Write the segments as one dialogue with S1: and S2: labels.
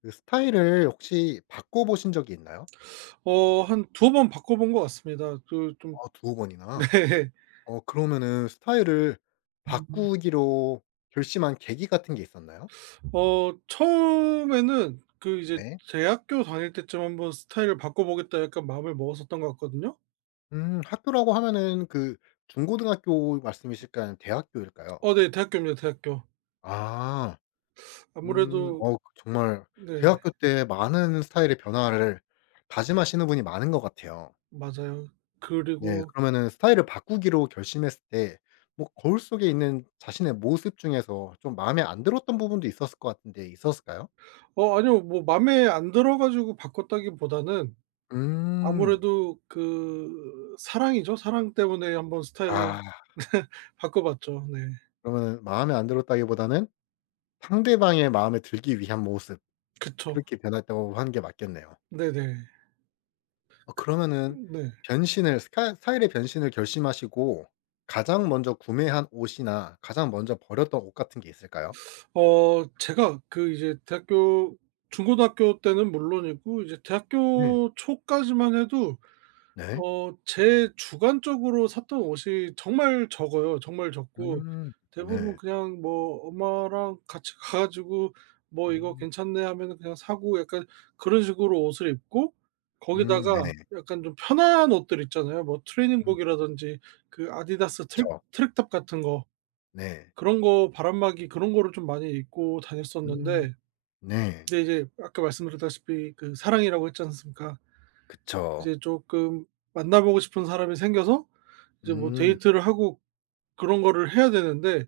S1: 그 스타일을 혹시 바꿔보신 적이 있나요?
S2: 어 한두 번 바꿔 본 것 같습니다. 그 좀.
S1: 아, 두어 번이나.
S2: 네.
S1: 어, 그러면은 스타일을 바꾸기로 결심한 계기 같은 게 있었나요?
S2: 처음에는 그 이제
S1: 네.
S2: 대학교 다닐 때쯤 한번 '스타일을 바꿔 보겠다.' 약간 마음을 먹었었던 것 같거든요.
S1: 음, 학교라고 하면은 그 중고등학교 말씀이실까요, 대학교일까요?
S2: 어 네. 대학교입니다, 대학교.
S1: 아. 음,
S2: 아무래도.
S1: 어, 정말
S2: 네.
S1: 대학교 때 많은 스타일의 변화를 다짐하시는 분이 많은 것 같아요.
S2: 맞아요.
S1: 네.
S2: 그리고.
S1: 그러면은 스타일을 바꾸기로 결심했을 때 뭐 거울 속에 있는 자신의 모습 중에서 좀 마음에 안 들었던 부분도 있었을 것 같은데, 있었을까요?
S2: 아니요. 뭐 맘에 안 들어 가지고 바꿨다기보다는
S1: 음.
S2: 아무래도 그 사랑이죠. 사랑 때문에 한번 스타일을
S1: 아,
S2: 바꿔 봤죠. 네.
S1: 그러면은 마음에 안 들었다기보다는 상대방의 마음에 들기 위한 모습,
S2: 그쵸.
S1: 그렇게 변했다고 하는 게 맞겠네요.
S2: 네네.
S1: 어, 그러면은
S2: 네.
S1: 변신을 스카 스타일의 변신을 결심하시고 가장 먼저 구매한 옷이나 가장 먼저 버렸던 옷 같은 게 있을까요?
S2: 제가 그 이제 대학교 중고등학교 때는 물론이고 이제
S1: 네.
S2: 대학교 초까지만 해도
S1: 네.
S2: 어 제 주관적으로 샀던 옷이 정말 적어요. 정말 적고
S1: 음.
S2: 대부분
S1: 네.
S2: 그냥 뭐 엄마랑 같이 가 가지고 "뭐 이거
S1: 음.
S2: 괜찮네." 하면은 그냥 사고, 약간 그런 식으로 옷을 입고,
S1: 음,
S2: 거기다가
S1: 네네.
S2: 약간 좀 편한 옷들 있잖아요. 뭐
S1: 음,
S2: 트레이닝복이라든지 그 아디다스
S1: 그쵸.
S2: 트랙탑 같은 거.
S1: 네.
S2: 그런 거 바람막이 그런 거를 좀 많이 입고
S1: 음.
S2: 다녔었는데,
S1: 네.
S2: 근데 이제 아까 말씀드렸다시피 그 사랑이라고 했지 않습니까?
S1: 그쵸.
S2: 이제 조금 만나 보고 싶은 사람이 생겨서 이제 뭐
S1: 음,
S2: 데이트를 하고 그런 거를 해야 되는데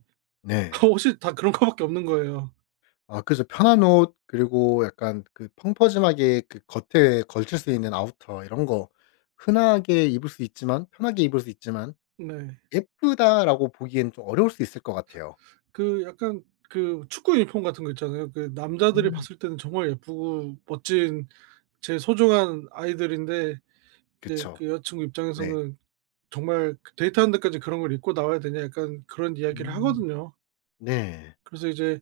S1: 네.
S2: 옷이 다 그런 거밖에 없는 거예요.
S1: 아, 그래서 편한 옷 그리고 약간 그 펑퍼짐하게 그 겉에 걸칠 수 있는 아우터 이런 거, 흔하게 입을 수 있지만 편하게 입을 수 있지만
S2: 네.
S1: '예쁘다.'라고 보기엔 좀 어려울 수 있을 것 같아요.
S2: 그 약간 그 축구 유니폼 같은 거 있잖아요. 그 남자들이
S1: 음.
S2: 봤을 때는 정말 예쁘고 멋진 제 소중한 아이들인데, 이제
S1: 그쵸.
S2: 그 여자 친구
S1: 네.
S2: 입장에서는 정말 그 데이트하는 데까지 그런 걸 입고 나와야 되냐, 약간 그런 이야기를
S1: 음.
S2: 하거든요.
S1: 네.
S2: 그래서 이제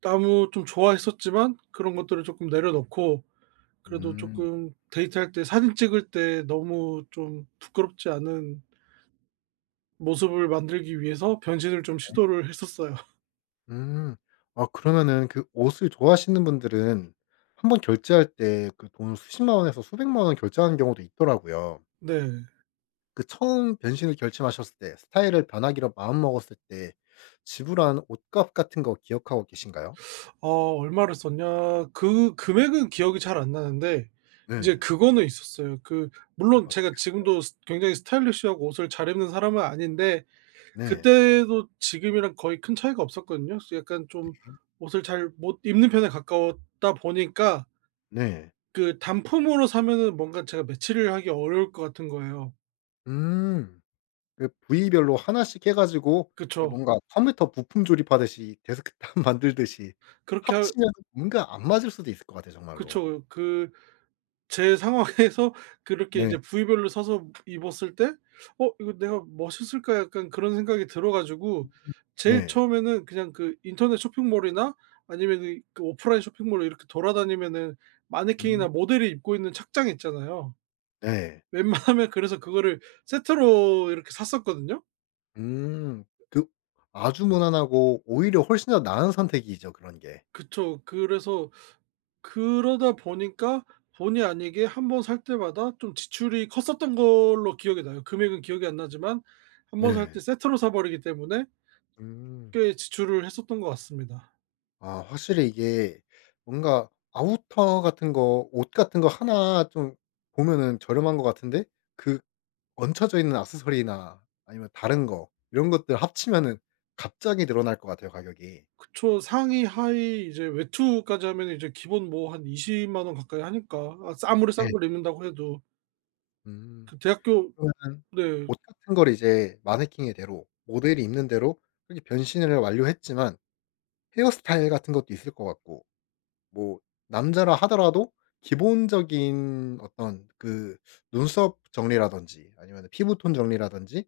S2: 나무 좀 좋아했었지만 그런 것들을 조금 내려놓고, 그래도
S1: 음.
S2: 조금 데이트할 때 사진 찍을 때 너무 좀 부끄럽지 않은 모습을 만들기 위해서 변신을 좀 시도를 했었어요.
S1: 음. 아, 그러면은 그 옷을 좋아하시는 분들은 한번 결제할 때 그 돈 수십만 원에서 수백만 원 결제하는 경우도 있더라고요.
S2: 네.
S1: 그 처음 변신을 결심하셨을 때 스타일을 변하기로 마음먹었을 때 지불한 옷값 같은 거 기억하고 계신가요?
S2: 어 얼마를 썼냐? 그 금액은 기억이 잘 안 나는데 이제
S1: 네.
S2: 그거는 있었어요. 그
S1: 음,
S2: 물론
S1: 어떻게.
S2: 제가 지금도 스 굉장히 스타일리시하고 옷을 잘 입는 사람은 아닌데
S1: 네.
S2: 그때도 지금이랑 거의 큰 차이가 없었거든요. 그래서 약간 좀 옷을 잘 못 입는 편에 가까웠다 보니까
S1: 네.
S2: 그 단품으로 사면은 뭔가 제가 매치를 하기 어려울 것 같은 거예요.
S1: 음. 그 부위별로 하나씩 해 가지고 이
S2: 그쵸.
S1: 뭔가 컴퓨터 부품 조립하듯이 데스크탑 만들듯이
S2: 그렇게 할.
S1: 합치면 뭔가 안 맞을 수도 있을 것 같아요, 정말로.
S2: 그쵸. 그 제 상황에서 그렇게 이제
S1: 네.
S2: 부위별로 사서 입었을 때 '어 이거 내가 멋있을까?' 약간 그런 생각이 들어 가지고, 제일
S1: 네.
S2: 처음에는 그냥 그 인터넷 쇼핑몰이나 아니면은 그 오프라인 쇼핑몰로 이렇게 돌아다니면은
S1: 음,
S2: 마네킹이나 모델이 입고 있는 착장 있잖아요.
S1: 네.
S2: 웬만하면 그래서 그거를 세트로 이렇게 샀었거든요.
S1: 음. 그 아주 무난하고 오히려 훨씬 더 나은 선택이죠, 그런 게.
S2: 그쵸. 그래서 그러다 보니까 본의 아니게 한번 살 때마다 좀 지출이 컸었던 걸로 기억이 나요. 금액은 기억이 안 나지만 한번 살
S1: 네.
S2: 때 세트로 사 버리기 때문에
S1: 음.
S2: 꽤 지출을 했었던 것 같습니다.
S1: 아, 확실히 이게 뭔가 아우터 같은 거, 옷 같은 거 하나 좀 보면은 저렴한 것 같은데 그 얹혀져 있는 액세서리나 아니면 다른 거 이런 것들 합치면은 갑자기 늘어날 것 같아요, 가격이.
S2: 그쵸. 상의, 하의 이제 외투까지 하면 이제 기본 뭐 한 2 0만 원 가까이 하니까, 아 싸 아무리 싼
S1: 네.
S2: 걸 입는다고 해도.
S1: 음.
S2: 그 대학교.
S1: 그러면은
S2: 네.
S1: 옷 같은 걸 이제 마네킹의 대로 모델이 입는 대로 그렇게 변신을 완료했지만 헤어스타일 같은 것도 있을 것 같고, 뭐 남자라 하더라도 기본적인 어떤 그 눈썹 정리라든지 아니면 피부톤 정리라든지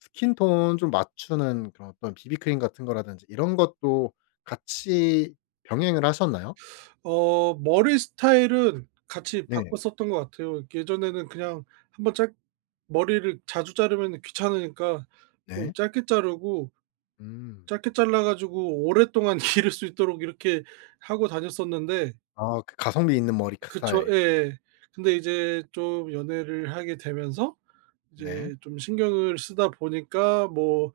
S1: 스킨톤 좀 맞추는 그런 어떤 비비크림 같은 거라든지 이런 것도 같이 병행을 하셨나요?
S2: 머리 스타일은 같이
S1: 네.
S2: 바꿨었던 것 같아요. 예전에는 그냥 한번 짧 머리를 자주 자르면 귀찮으니까 좀
S1: 네.
S2: 짧게 자르고,
S1: 음.
S2: 짧게 잘라 가지고 오랫동안 기를 수 있도록 이렇게 하고 다녔었는데.
S1: 아, 그 가성비 있는 머리 크
S2: 그쵸.
S1: 스타일.
S2: 예. 근데 이제 좀 연애를 하게 되면서
S1: 네.
S2: 이제 좀 신경을 쓰다 보니까 뭐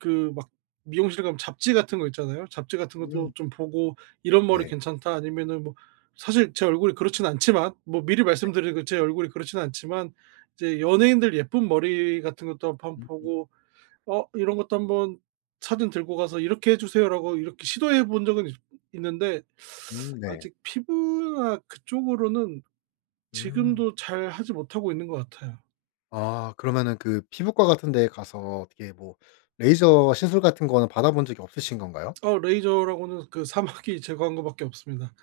S2: 그 막 미용실 가면 잡지 같은 거 있잖아요. 잡지 같은 것도
S1: 음.
S2: 좀 보고 '이런 머리
S1: 네.
S2: 괜찮다.' 아니면은 뭐 사실 제 얼굴이 그렇진 않지만, 뭐 미리 말씀드리고 제 얼굴이 그렇진 않지만 이제 연예인들 예쁜 머리 같은 것도 한번
S1: 음.
S2: 보고 '어 이런 것도 한번 사진 들고 가서 이렇게 해 주세요.'라고 이렇게 시도해 본 적은 있 있는데
S1: 음, 네.
S2: 아직 피부나 그쪽으로는
S1: 음.
S2: 지금도 잘 하지 못하고 있는 것 같아요.
S1: 아, 그러면은 그 피부과 같은 데에 가서 어떻게 뭐 레이저 시술 같은 거는 받아본 적이 없으신 건가요?
S2: 레이저라고는 그 사막이 제거한 거 밖에 없습니다.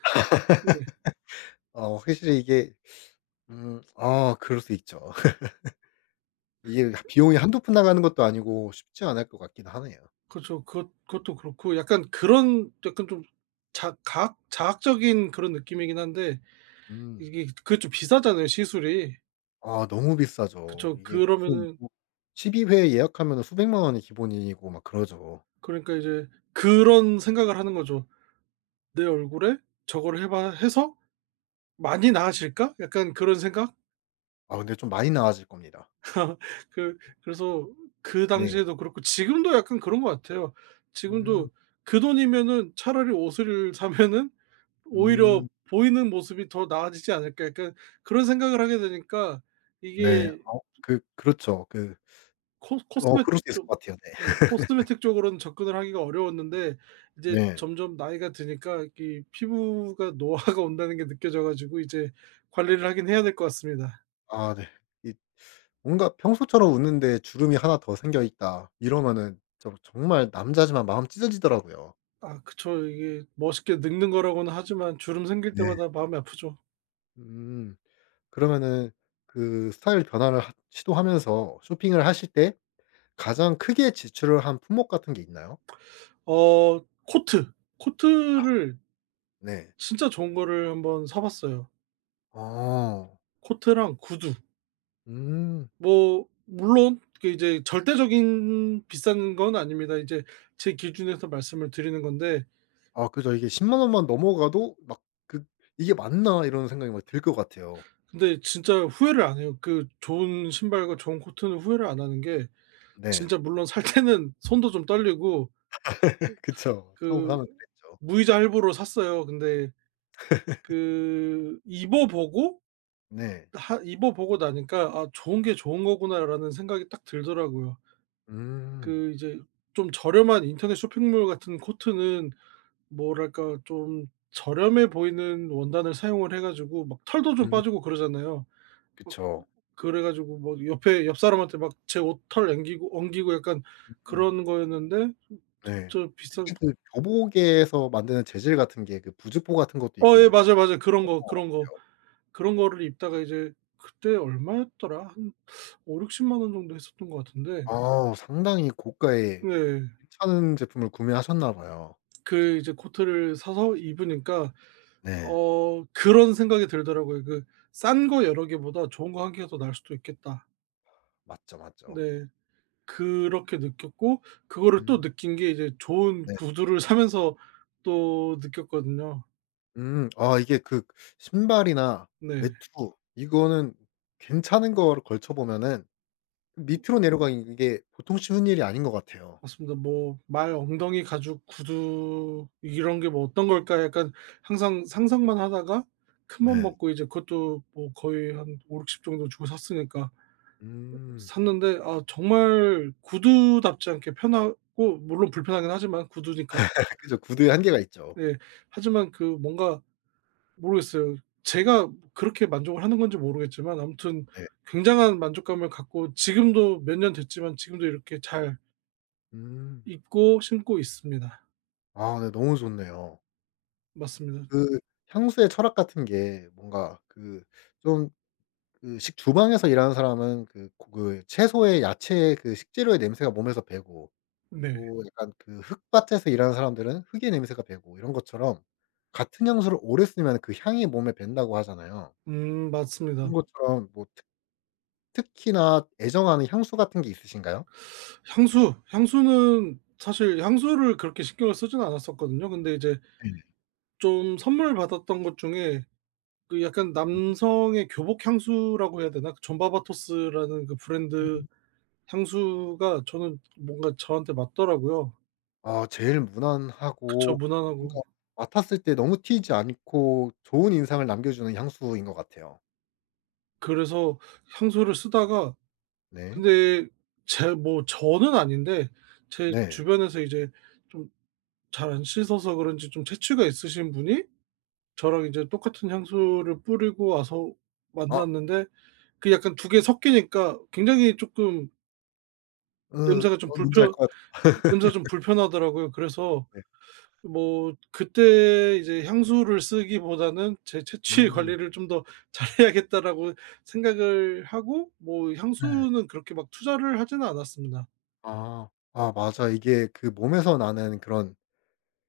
S2: 네.
S1: 어, 확실히 이게. 음. 아, 그럴 수 있죠. 이게 비용이 한두 푼 나가는 것도 아니고 쉽지 않을 것 같긴 하네요.
S2: 그쵸. 그것도 그렇고 약간 그런 약간 좀 자 과학 자학적인 그런 느낌이긴 한데,
S1: 음.
S2: 이게 그게 좀 비싸잖아요, 시술이.
S1: 아, 너무 비싸죠.
S2: 그쵸.
S1: 이게 무슨
S2: 그러면은
S1: 뭐 12회 예약하면 수백만 원이 기본이고 막 그러죠.
S2: 그러니까 이제 그런 생각을 하는 거죠. '내 얼굴에 저거를 해봐 해서 많이 나아질까?' 약간 그런 생각?
S1: 아, 근데 좀 많이 나아질 겁니다.
S2: 그 그래서 그
S1: 네.
S2: 당시에도 그렇고 지금도 약간 그런 것 같아요.
S1: 음.
S2: 지금도 그 돈이면은 차라리 옷을 사면은 오히려
S1: 음.
S2: 보이는 모습이 더 나아지지 않을까, 약간 그런 생각을 하게 되니까.
S1: 네.
S2: 이게
S1: 어, 그 그렇죠. 그,
S2: 코
S1: 어
S2: 코스메틱
S1: 그럴 수 있을
S2: 쪽.
S1: 것 같아요.
S2: 뭐 코스메틱 쪽으로는 접근을 하기가 어려웠는데 이제
S1: 네. 네.
S2: 점점 나이가 드니까 이 피부가 노화가 온다는 게 느껴져 가지고 이제 관리를 하긴 해야 될 것 같습니다.
S1: 아, 네. 이 뭔가 평소처럼 웃는데 주름이 하나 더 생겨 있다 이러면은 저 정말 남자지만 마음 찢어지더라고요.
S2: 아 그쵸. 이게 멋있게 늙는 거라고는 하지만 주름 생길
S1: 네.
S2: 때마다 마음이 아프죠.
S1: 음. 그러면은 그 스타일 변화를 하 시도하면서 쇼핑을 하실 때 가장 크게 지출을 한 품목 같은 게 있나요?
S2: 어 코트. 코트를
S1: 네.
S2: 진짜 좋은 거를 한번 사 봤어요.
S1: 어.
S2: 코트랑 구두.
S1: 음.
S2: 뭐 물론 그 이제 절대적인 비싼 건 아닙니다. 이제 제 기준에서 말씀을 드리는 건데,
S1: 아, 그죠. 이게 1 0 원만 넘어가도 막 그, '이게 맞나?' 이런 생각이 막 들 것 같아요.
S2: 근데 진짜 후회를 안 해요. 그 좋은 신발과 좋은 코트는 후회를 안 하는 게
S1: 네.
S2: 진짜, 물론 살 때는 손도 좀 떨리고
S1: 그쵸. 처음
S2: 그
S1: 사면 그랬죠.
S2: 무이자 할부로 샀어요. 근데 그 입어 보고,
S1: 네.
S2: 하 입어 보고 나니까 '아 좋은 게 좋은 거구나.'라는 생각이 딱 들더라고요.
S1: 음.
S2: 그 이제 좀 저렴한 인터넷 쇼핑몰 같은 코트는 뭐랄까 좀 저렴해 보이는 원단을 사용을 해 가지고 막 털도 좀
S1: 음,
S2: 빠지고 그러잖아요.
S1: 그쵸.
S2: 그래 가지고 뭐 옆에 옆 사람한테 막 제 옷 털 앵기고 엉기고, 약간
S1: 음,
S2: 그런 거였는데.
S1: 네.
S2: 저 비싼.
S1: 특히 그 교복에서 만드는 재질 같은 게 그 부즈포 같은 것도
S2: 어 예
S1: 있고.
S2: 맞아요, 맞아요. 그런 거, 그런 거. 그런 거를 입다가 이제 그때 얼마였더라? 한 5 6 0만 원 정도 했었던 것 같은데.
S1: 아, 상당히 고가의
S2: 네.
S1: 괜찮은 제품을 구매하셨나 봐요.
S2: 그 이제 코트를 사서 입으니까
S1: 네.
S2: 어 그런 생각이 들더라고요. 그 '싼 거 여러 개보다 좋은 거 한 개가 더 나을 수도 있겠다.'
S1: 맞죠, 맞죠.
S2: 네. 그렇게 느꼈고, 그거를 또
S1: 음,
S2: 느낀 게 이제 좋은
S1: 네.
S2: 구두를 사면서 또 느꼈거든요.
S1: 음, 아, 이게 그 신발이나
S2: 네.
S1: 외투, 이거는 괜찮은 거를 걸쳐 보면은 밑으로 내려가는 게 보통 쉬운 일이 아닌 것 같아요.
S2: 맞습니다. 뭐 '말 엉덩이 가죽 구두 이런 게 뭐 어떤 걸까?' 약간 항상 상상만 하다가 큰 맘
S1: 네.
S2: 먹고 이제 그것도 뭐 거의 한5육6 0 정도 주고 샀으니까
S1: 음.
S2: 샀는데, 아 정말 구두답지 않게 편하고, 물론 불편하긴 하지만 구두니까.
S1: 그죠. 구두의 한계가 있죠.
S2: 예. 하지만 그 뭔가 모르겠어요. 제가 그렇게 만족을 하는 건지 모르겠지만 아무튼
S1: 네.
S2: 굉장한 만족감을 갖고 지금도 몇 년 됐지만 지금도 이렇게 잘
S1: 음.
S2: 입고 신고 있습니다.
S1: 아, 네, 너무 좋네요.
S2: 맞습니다.
S1: 그 향수의 철학 같은 게 뭔가 그좀 그 식주방에서 일하는 사람은 그 고 그 채소의 야채의 그 식재료의 냄새가 몸에서 배고
S2: 네.
S1: 또 약간 그 흙밭에서 일하는 사람들은 흙의 냄새가 배고 이런 것처럼 같은 향수를 오래 쓰면 그 향이 몸에 밴다고 하잖아요.
S2: 맞습니다.
S1: 그런 것처럼 뭐 특 특히나 애정하는 향수 같은 게 있으신가요?
S2: 향수는 사실 향수를 그렇게 신경을 쓰진 않았었거든요. 근데 이제
S1: 네.
S2: 좀 선물 받았던 것 중에 그 약간
S1: 음.
S2: 남성의 교복 향수라고 해야 되나? 그 존바바토스라는 그 브랜드
S1: 음.
S2: 향수가 저는 뭔가 저한테 맞더라고요.
S1: 아, 제일
S2: 그쵸.
S1: 무난하고
S2: 무난하고.
S1: 뭔가 맡았을 때 너무 튀지 않고 좋은 인상을 남겨주는 향수인 것 같아요.
S2: 그래서 향수를 쓰다가
S1: 네.
S2: 근데 제 뭐 저는 아닌데 제
S1: 네.
S2: 주변에서 이제 좀 잘 안 씻어서 그런지 좀 체취가 있으신 분이 저랑 이제 똑같은 향수를 뿌리고 와서
S1: 아,
S2: 만났는데, 그 약간 두 개 섞이니까 굉장히 쪼끔
S1: 으,
S2: 냄새가 좀
S1: 어, 뭔지 알
S2: 불편
S1: 것 같아요.
S2: 냄새가 좀 불편하더라고요. 그래서
S1: 네.
S2: 뭐 그때 이제 향수를 쓰기보다는 제 채취
S1: 음.
S2: 관리를 좀 더 잘해야겠다라고 생각을 하고 뭐
S1: 네.
S2: 향수는 그렇게 막 투자를 하지는 않았습니다.
S1: 아. 아, 맞아. 이게 그 몸에서 나는 그런,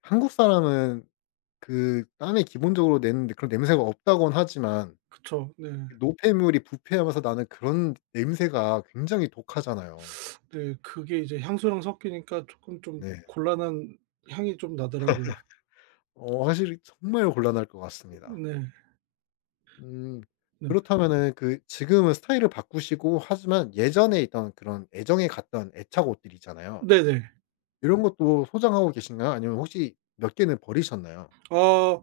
S1: 한국 사람은 그 땀에 기본적으로 내는 그런 냄새가 없다곤 하지만
S2: 그쵸. 네.
S1: 이 노폐물이 부패하면서 나는 그런 냄새가 굉장히 독하잖아요.
S2: 네. 그게 이제 향수랑 섞이니까 쪼끔 좀
S1: 네.
S2: 곤란한 향이 좀 나더라고요.
S1: 어, 사실 정말 곤란할 것 같습니다.
S2: 네.
S1: 음.
S2: 네.
S1: 그렇다면은 그 지금은 스타일을 바꾸시고 하지만 예전에 있던 그런 애정에 갔던 애착 옷들 있잖아요.
S2: 네네.
S1: 이런 것도 소장하고 계신가요? 아니면 혹시 몇 개는 버리셨나요?
S2: 아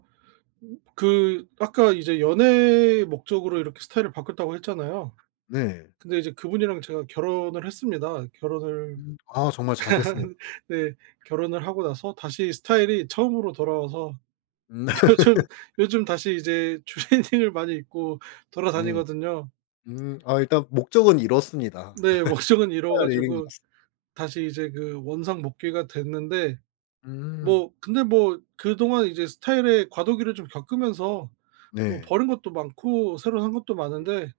S2: 그 아까 이제 연애 목적으로 이렇게 스타일을 바꿨다고 했잖아요.
S1: 네.
S2: 근데 이제 그분이랑 제가 결혼을 했습니다. 결혼을.
S1: 음. 아, 정말 잘 됐습니다.
S2: 네. 결혼을 하고 나서 다시 스타일이 처음으로 돌아와서
S1: 음.
S2: 요즘 요즘 다시 이제 추리닝을 많이 입고
S1: 네.
S2: 돌아다니거든요.
S1: 음, 아, 일단 목적은 이뤘습니다.
S2: 네. 목적은 이뤄
S1: 잘 이긴 것
S2: 가지고
S1: 같습.
S2: 다시 이제 그 원상 복귀가 됐는데,
S1: 음.
S2: 뭐 근데 뭐 그동안 이제 스타일의 과도기를 좀 겪으면서 뭐
S1: 네.
S2: 버린 것도 많고 새로 산 것도
S1: 음.
S2: 많은데,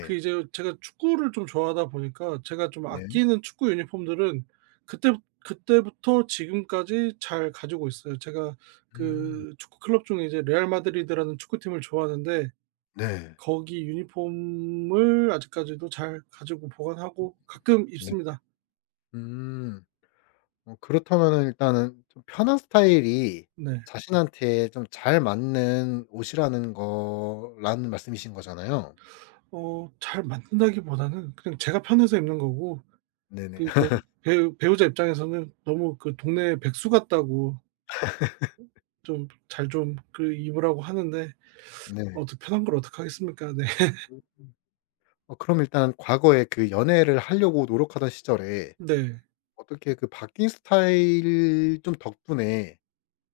S2: 그 이제 제가 축구를 좀 좋아하다 보니까 제가 좀
S1: 네. 네.
S2: 아끼는 축구 유니폼들은 그때 그때부터 지금까지 잘 가지고 있어요. 제가
S1: 음.
S2: 그 축구 클럽 중에 이제 레알 마드리드라는 축구팀을 좋아하는데
S1: 네.
S2: 거기 유니폼을 아직까지도 잘 가지고 보관하고 가끔
S1: 네.
S2: 입습니다.
S1: 음. 어, 그렇다면은 일단은 좀 편한 스타일이
S2: 네.
S1: 자신한테 좀 잘 맞는 옷이라는 거라는 말씀이신 거잖아요.
S2: 어 잘 맞는다기보다는 그냥 제가 편해서 입는 거고 그
S1: 네네.
S2: 이제 배우자 입장에서는 너무 그 동네 백수 같다고 좀 잘 좀 그 입으라고 하는데 어
S1: 네.
S2: 더 편한 걸 어떡하겠습니까. 네.
S1: 음. 어, 그럼 일단 과거에 그 연애를 하려고 노력하던 시절에
S2: 네.
S1: 어떻게 그 바뀐 스타일 좀 덕분에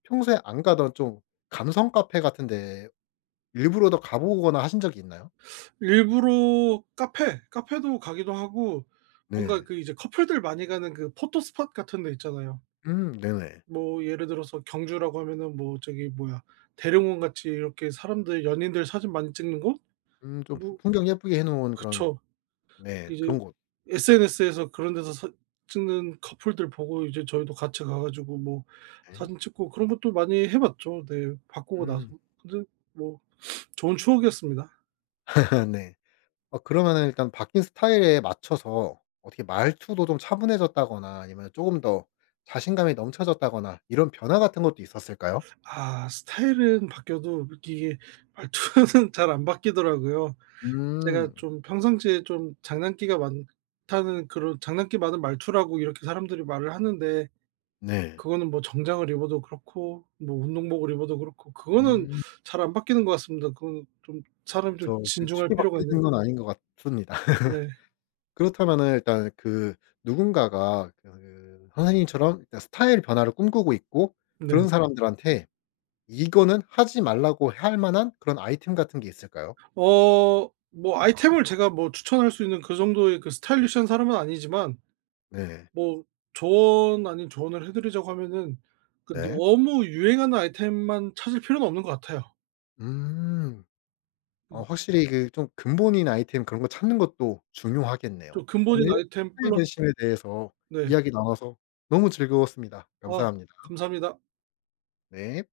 S1: 평소에 안 가던 좀 감성 카페 같은 데 일부러 더 가 보거나 하신 적이 있나요?
S2: 일부러 카페도 가기도 하고 뭔가
S1: 네.
S2: 그 이제 커플들 많이 가는 그 포토 스팟 같은 데 있잖아요.
S1: 음. 네네.
S2: 뭐 예를 들어서 경주라고 하면은 뭐 저기 뭐야 대릉원 같이 이렇게 사람들 연인들 사진 많이 찍는 곳?
S1: 음, 좀 부
S2: 뭐
S1: 풍경 예쁘게 해 놓은 그런,
S2: 그쵸.
S1: 네,
S2: 이제
S1: 그런 곳.
S2: SNS에서 그런 데서 사 찍는 커플들 보고 이제 저희도 같이 가 가지고 뭐
S1: 네.
S2: 사진 찍고 그런 것도 많이 해 봤죠. 네. 바꾸고 나서.
S1: 음.
S2: 근데 뭐 좋은 추억이었습니다.
S1: 네. 어, 그러면은 일단 바뀐 스타일에 맞춰서 어떻게 말투도 좀 차분해졌다거나 아니면 쪼금 더 자신감이 넘쳐졌다거나 이런 변화 같은 것도 있었을까요?
S2: 아 스타일은 바뀌어도 이게 말투는 잘 안 바뀌더라고요. 제가
S1: 음.
S2: 좀 평상시에 좀 장난기가 많다는 그런 장난기 많은 말투라고 이렇게 사람들이 말을 하는데
S1: 네.
S2: 그거는 뭐 정장을 입어도 그렇고 뭐 운동복을 입어도 그렇고 그거는
S1: 음.
S2: 잘 안 바뀌는 것 같습니다. 그건 좀 사람이 좀
S1: 그쵸. 되게
S2: 진중할
S1: 쉽게
S2: 필요가
S1: 바뀌는
S2: 있는데.
S1: 건 아닌 것 같습니다.
S2: 네.
S1: 그렇다면은 일단 그 누군가가 그 선생님처럼 일단 스타일 변화를 꿈꾸고 있고
S2: 네.
S1: 그런 사람들한테 이거는 하지 말라고 할 만한 그런 아이템 같은 게 있을까요?
S2: 뭐 아이템을 제가 뭐 추천할 수 있는 그 정도의 그 스타일리시한 사람은 아니지만
S1: 네.
S2: 뭐 조언 아닌 조언을 해 드리자고 하면은 그
S1: 네.
S2: 너무 유행하는 아이템만 찾을 필요는 없는 것 같아요.
S1: 음. 어,
S2: 음
S1: 확실히 그 좀 근본인 아이템 그런 거 찾는 것도 중요하겠네요.
S2: 좀 근본인
S1: 오늘 이렇게
S2: 아이템
S1: 스타일
S2: 플러스.
S1: 변심에 대해서
S2: 네.
S1: 이야기 나눠서 너무 즐거웠습니다.
S2: 아
S1: 감사합니다.
S2: 감사합니다.
S1: 네.